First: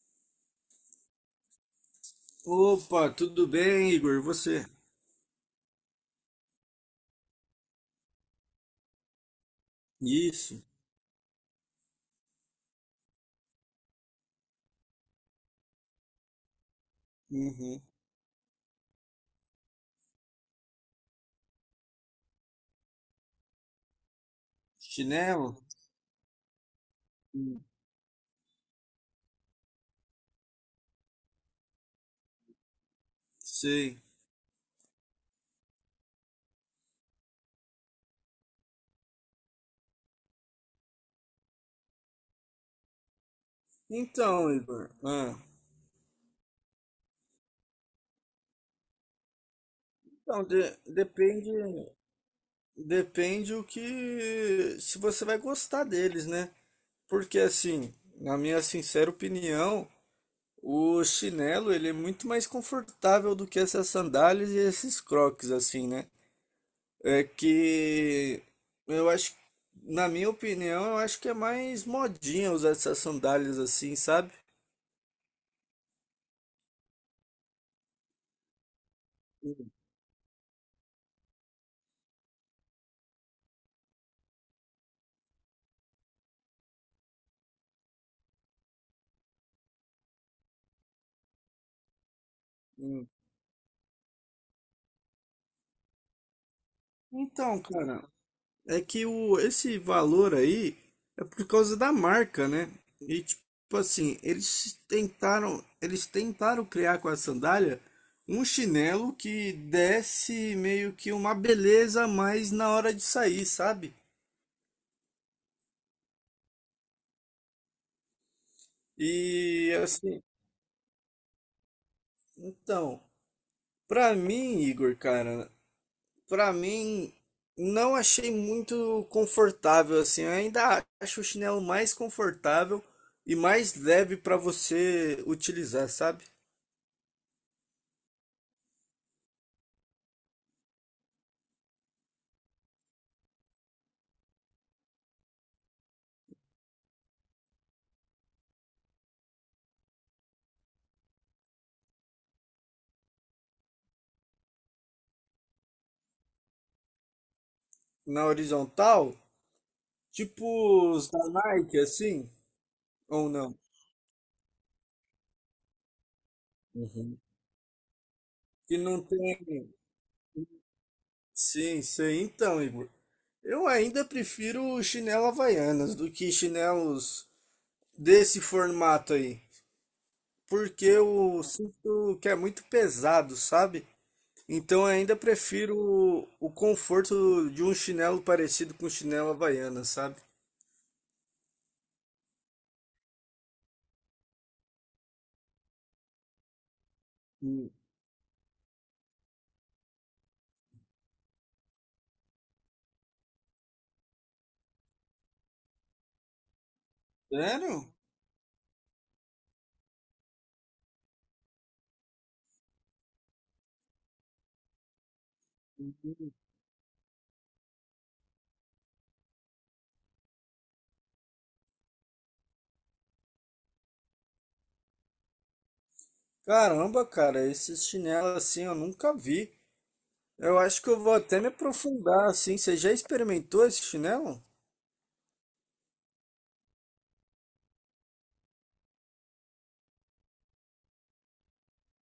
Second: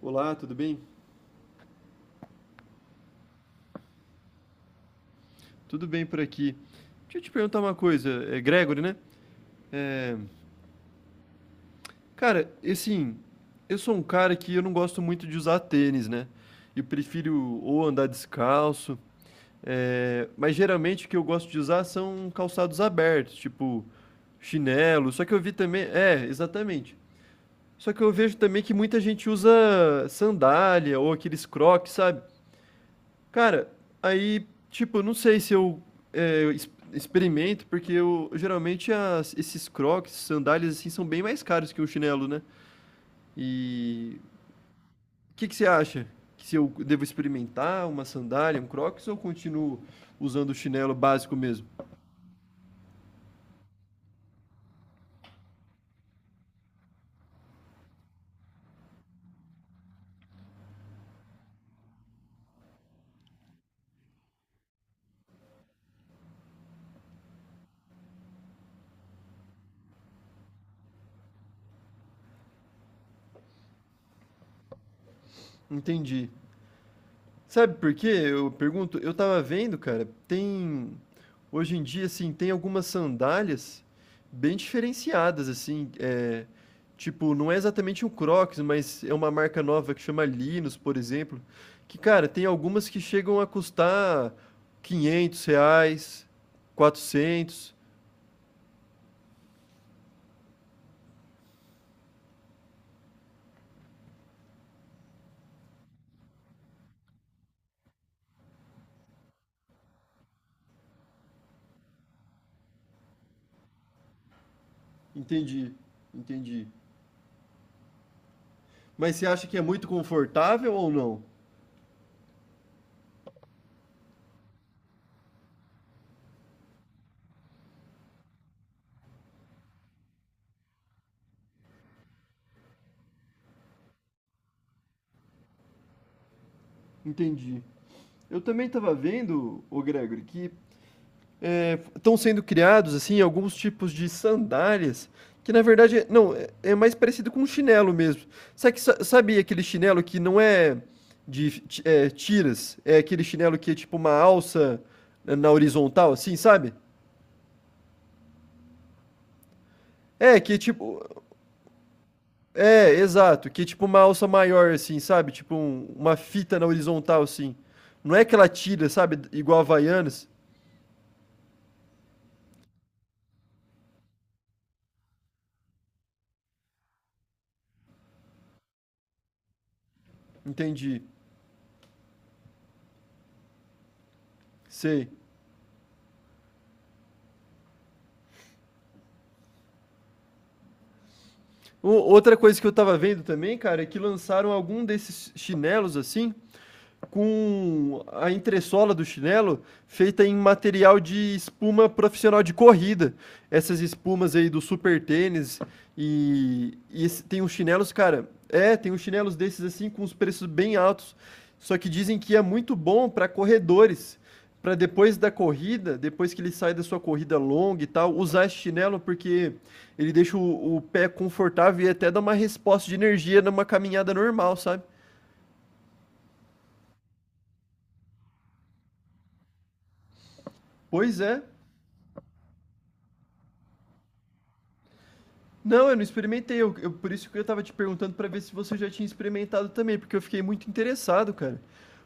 Olá, tudo bem? Opa, tudo bem, Igor? E você? Tudo bem por aqui. Deixa eu te perguntar uma coisa, é Gregory, né? É, Isso. cara, assim, eu sou um cara que eu não gosto muito de usar tênis, né? Eu prefiro Uhum. ou andar descalço, é, mas geralmente o que eu gosto de usar são calçados abertos, tipo chinelo. Só que eu Chinelo? vi também, é, exatamente. Hum. Só que eu vejo também que muita gente usa sandália ou aqueles crocs, sabe? Cara, Sei. aí, tipo, não sei se eu, eu experimento, porque eu geralmente esses crocs, sandálias assim, são bem mais caros que um chinelo, né? E Então, Igor. o Ah. que que você acha? Que se eu devo experimentar uma sandália, um crocs, ou continuo Então, usando o de- chinelo básico depende, mesmo? depende o que, se você vai gostar deles, né? Porque assim, na minha sincera opinião, o chinelo ele é muito mais confortável do que essas sandálias e esses crocs, assim, né? É que eu acho, na minha opinião, eu acho que é mais modinha usar essas sandálias assim, sabe? Entendi. Sabe por quê? Eu pergunto, eu tava vendo, cara, tem hoje em dia assim, tem algumas sandálias bem diferenciadas assim, eh, tipo, não é exatamente um Crocs, mas é uma marca nova que chama Linus, por exemplo, que, cara, tem algumas que Hum. chegam a custar R$ 500, Então, 400. cara, é que esse valor aí é por causa da marca, né? E tipo assim, eles tentaram criar com a sandália um chinelo que desse meio que uma beleza a mais na hora de sair, sabe? Entendi, entendi. Mas você acha que é E muito assim, confortável ou não? então, pra mim, Igor, cara, pra mim, não achei muito confortável assim. Eu ainda acho o chinelo mais confortável e mais leve pra você utilizar, sabe? Entendi. Eu também estava vendo, ô Gregory, que é, estão sendo criados assim alguns tipos de sandálias que na verdade não é- é mais parecido com um chinelo mesmo. Sabe, sabe aquele chinelo que não é de é, tiras, é aquele chinelo que é tipo uma alça na horizontal, assim, sabe? Na horizontal, É que é tipo tipo os da Nike, assim, é ou exato, não? que é tipo uma alça maior assim, sabe? Tipo uma fita na Uhum. horizontal assim. Não é aquela Que tira, não sabe? Igual a tem. Havaianas. Sim, sei. Então, Igor, eu ainda prefiro chinelo Havaianas do que chinelos desse formato aí. Porque Entendi. eu sinto que é muito pesado, sabe? Então eu Sei. ainda prefiro o conforto de um chinelo parecido com chinelo Havaiana, sabe? Outra coisa que eu tava vendo também, cara, é que lançaram algum desses chinelos assim, Hum. com a entressola do chinelo feita em material de espuma profissional de corrida. Essas espumas aí do super tênis e tem uns chinelos, Sério? cara, é, tem uns chinelos desses assim com os preços bem altos. Só que dizem que é muito bom para corredores, para depois da corrida, depois que ele sai da sua corrida longa e tal, usar esse chinelo porque ele deixa o pé confortável e até dá uma resposta de energia numa caminhada normal, sabe? Caramba, cara, esses chinelos assim eu nunca vi. Eu acho que eu vou Pois até é. me aprofundar assim. Você já experimentou esse chinelo? Não, eu não experimentei. Eu por isso que eu tava te perguntando pra ver se você já tinha experimentado também, porque eu fiquei muito interessado, cara.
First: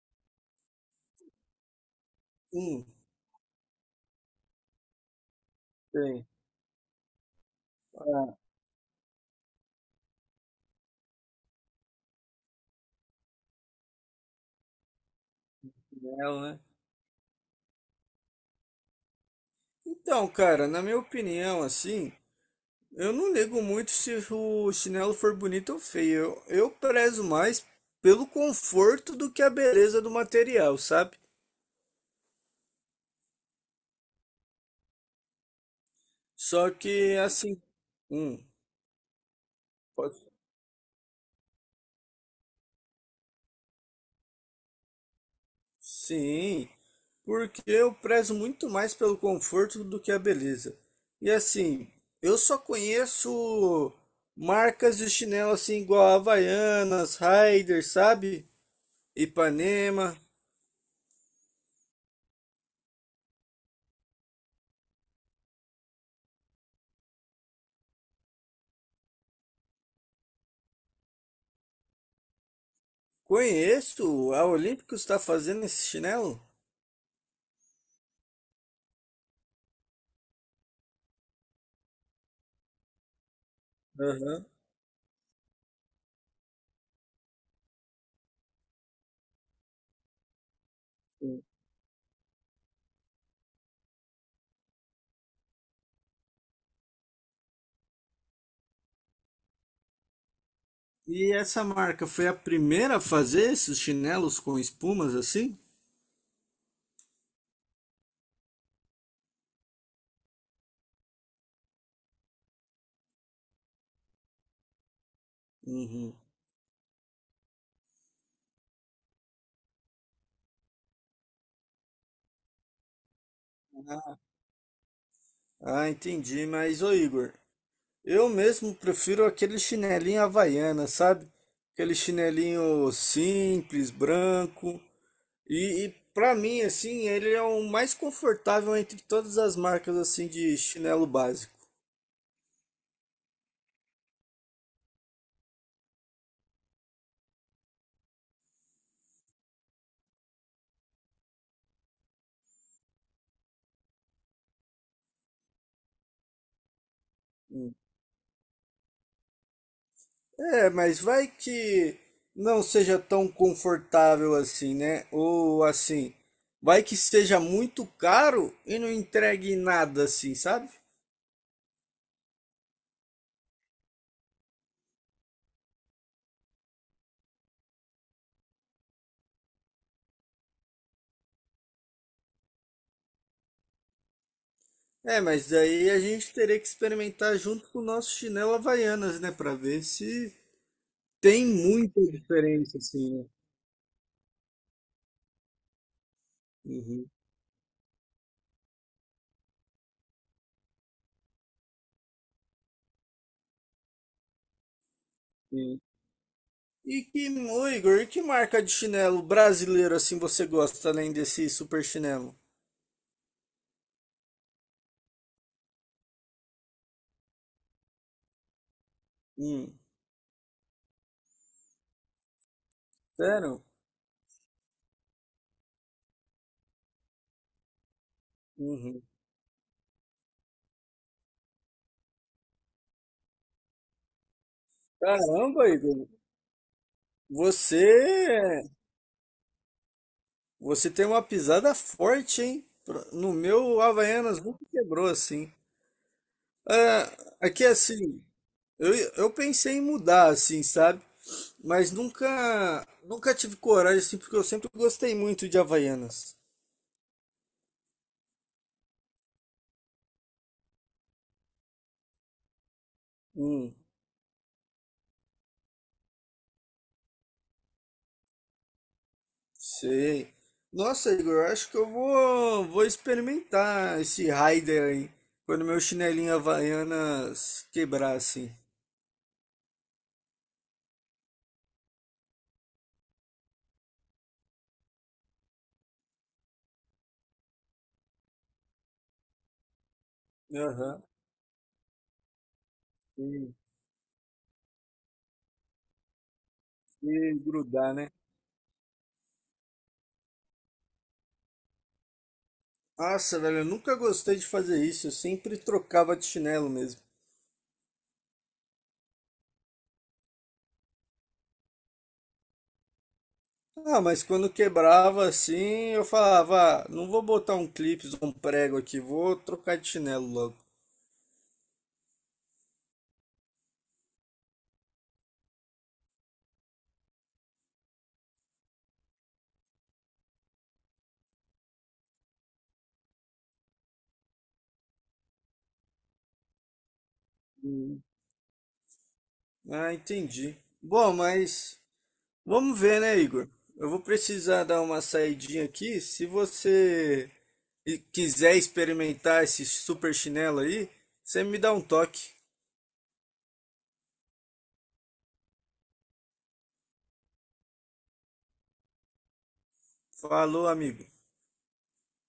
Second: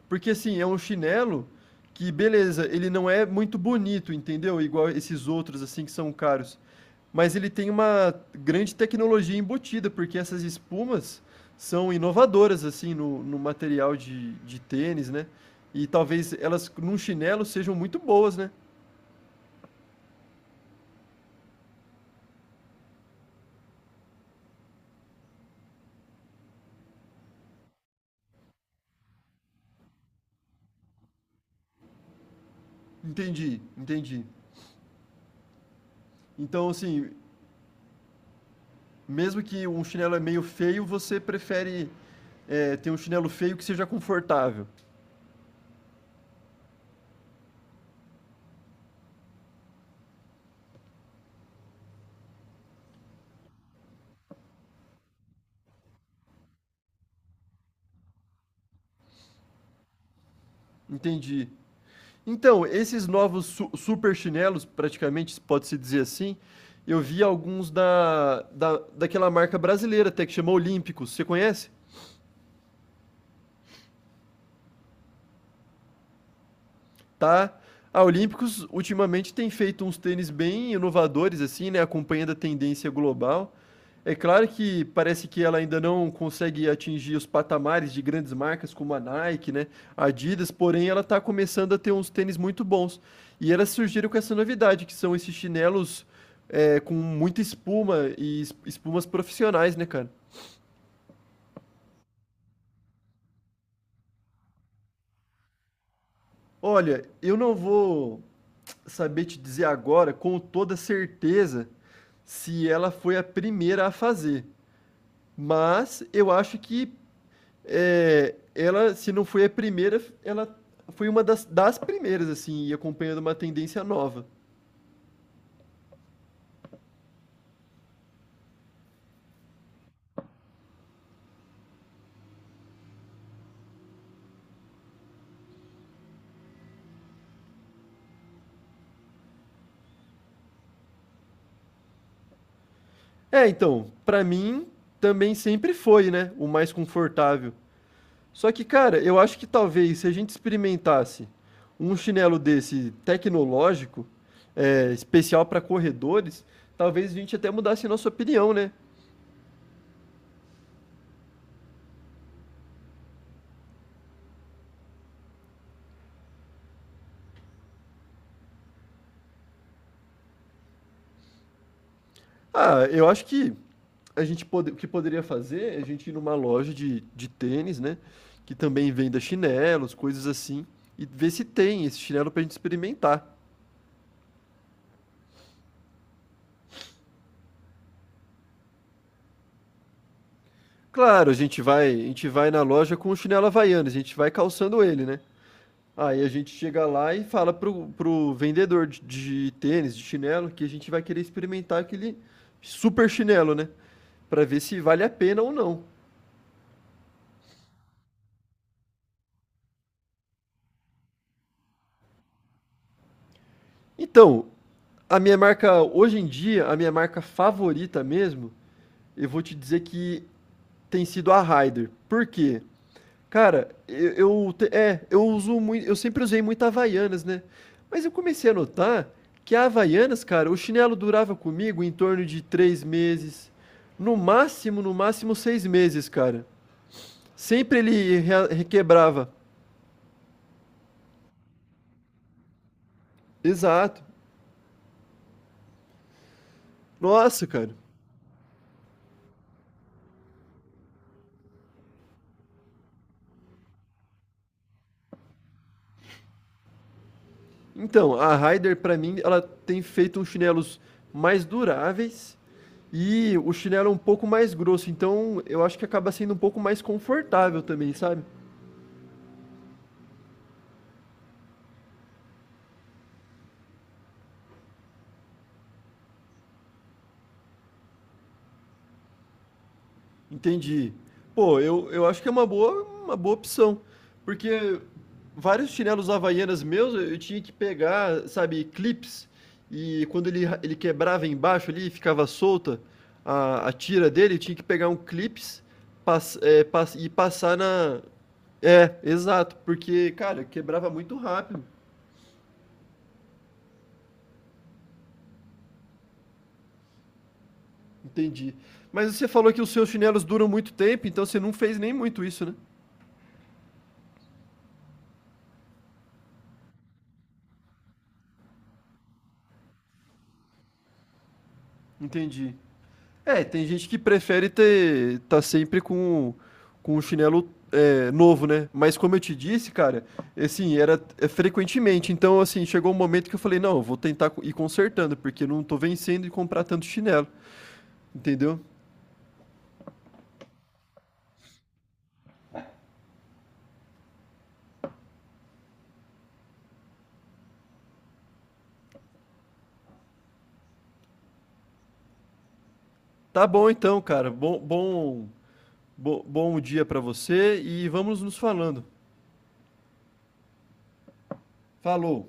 Porque assim, é um chinelo que, beleza, Hum, ele não é muito bonito, entendeu? Igual esses outros assim que são tem. caros. Mas ele tem uma Ah, grande tecnologia embutida, porque essas espumas são inovadoras assim no material de tênis, né? E talvez chinelo, né? elas num chinelo sejam muito boas, né? Então, cara, na minha opinião, assim, eu não ligo muito se o chinelo for bonito ou feio. Eu prezo mais pelo conforto do que a beleza do material, sabe? Entendi, entendi. Então, Só assim, que assim, hum, mesmo que um chinelo é pode, meio feio, você prefere é, ter um chinelo feio que seja confortável. sim, porque eu prezo muito mais pelo conforto do que a beleza. E assim, eu só conheço marcas de chinelo assim igual Havaianas, Rider, sabe? Ipanema. Entendi. Então, esses novos su super chinelos, praticamente, pode-se dizer assim, eu vi alguns daquela marca brasileira até que chama Olímpicos. Você conhece? Conheço, a Olímpicos está fazendo esse chinelo? Tá? A Olímpicos ultimamente tem feito uns tênis bem inovadores, assim, né? Acompanhando a tendência global. É Aham. claro que parece que ela ainda não consegue atingir os patamares de grandes marcas como a Nike, né? A Adidas, porém, ela está começando a ter uns tênis muito bons. E elas surgiram com essa novidade, que são esses chinelos é, com muita espuma e espumas profissionais, né, cara? E essa marca foi a primeira a fazer esses chinelos com espumas assim? Olha, eu não vou saber te dizer agora com toda certeza se ela foi a primeira a fazer. Mas Uhum. eu acho que é, ela, se não foi a primeira, ela foi uma das primeiras, assim, e acompanhando uma tendência nova. Ah, entendi. Mas, ô Igor, eu mesmo prefiro aquele chinelinho havaiana, sabe? Aquele chinelinho simples, branco. E para mim, assim, ele é o mais confortável entre todas as marcas assim de chinelo básico. É, então, pra mim, também sempre foi, né? O mais confortável. Só que, cara, eu acho que talvez se a gente experimentasse um chinelo desse tecnológico, é, especial para corredores, talvez a gente até mudasse nossa opinião, né? É, mas vai que não seja tão confortável assim, né? Ou assim, vai que seja muito caro e não entregue nada assim, sabe? Ah, eu acho que a gente pode, o que poderia fazer é a gente ir numa loja de tênis, né? Que também venda chinelos, coisas assim, e ver se tem esse chinelo pra gente experimentar. É, mas daí a gente teria que experimentar junto com o nosso chinelo Havaianas, né? Pra ver se Claro, tem a muita gente vai na diferença, loja com o assim, né? chinelo Havaianas, a gente vai calçando ele, né? Aí a gente chega Uhum, lá e fala pro vendedor de tênis, de chinelo, que a gente vai querer experimentar aquele super chinelo, né? Pra ver se vale a pena ou sim. não. E que, ô Igor, e que marca de chinelo brasileiro assim você gosta, além desse super chinelo? Então, a minha marca, hoje em dia, a minha marca favorita mesmo, eu vou te Hum, dizer que tem sido a Raider. Por quê? sério? Cara, eu uso muito, eu sempre usei muito Havaianas, né? Mas eu comecei a Uhum. notar que a Havaianas, cara, o chinelo durava comigo em torno de 3 meses, no máximo, no máximo seis Caramba, meses, Igor, cara. você, Sempre ele é, requebrava. você tem uma pisada forte, hein? No meu Exato. Havaianas nunca quebrou assim. Ah, Nossa, aqui cara. assim, eu pensei em mudar assim, sabe? Mas nunca tive coragem assim, porque eu sempre gostei muito de Havaianas. Então, a Ryder, pra mim, ela tem feito uns chinelos mais duráveis e o Hum. chinelo é um pouco mais grosso. Então, eu acho que acaba sendo um pouco mais confortável também, sabe? Sei. Nossa, Igor, eu acho que eu vou experimentar esse Raider aí. Quando meu chinelinho Havaianas quebrar, assim. Entendi. Pô, eu acho que é uma boa opção, porque vários chinelos havaianas meus eu tinha que pegar, sabe, clips, e quando ele, ele Aham. quebrava embaixo ali, ficava solta E, a tira dele, eu tinha que pegar um clips pass, e e passar grudar, na. né? É, exato, porque, cara, quebrava muito rápido. Nossa, velho, eu nunca gostei de fazer isso. Eu sempre trocava de chinelo mesmo. Entendi. Mas você falou que os seus chinelos duram muito tempo, então você não fez nem muito isso, né? Ah, mas quando quebrava assim, eu falava, ah, não vou botar um clipe, um prego aqui, vou trocar de chinelo logo. Entendi. É, tem gente que prefere ter tá sempre com um chinelo é, novo, né? Mas como eu te disse, cara, assim, era é, frequentemente. Então, assim, chegou um momento que eu falei, não, eu vou tentar ir consertando, porque não tô vencendo de comprar tanto chinelo, entendeu? Ah, entendi. Bom, mas. Vamos ver, né, Igor? Eu vou precisar dar uma saidinha aqui. Se você quiser experimentar esse super chinelo aí, você me dá um toque. Tá bom então, cara. Bom dia pra você e vamos nos falando. Falou, amigo. Falou.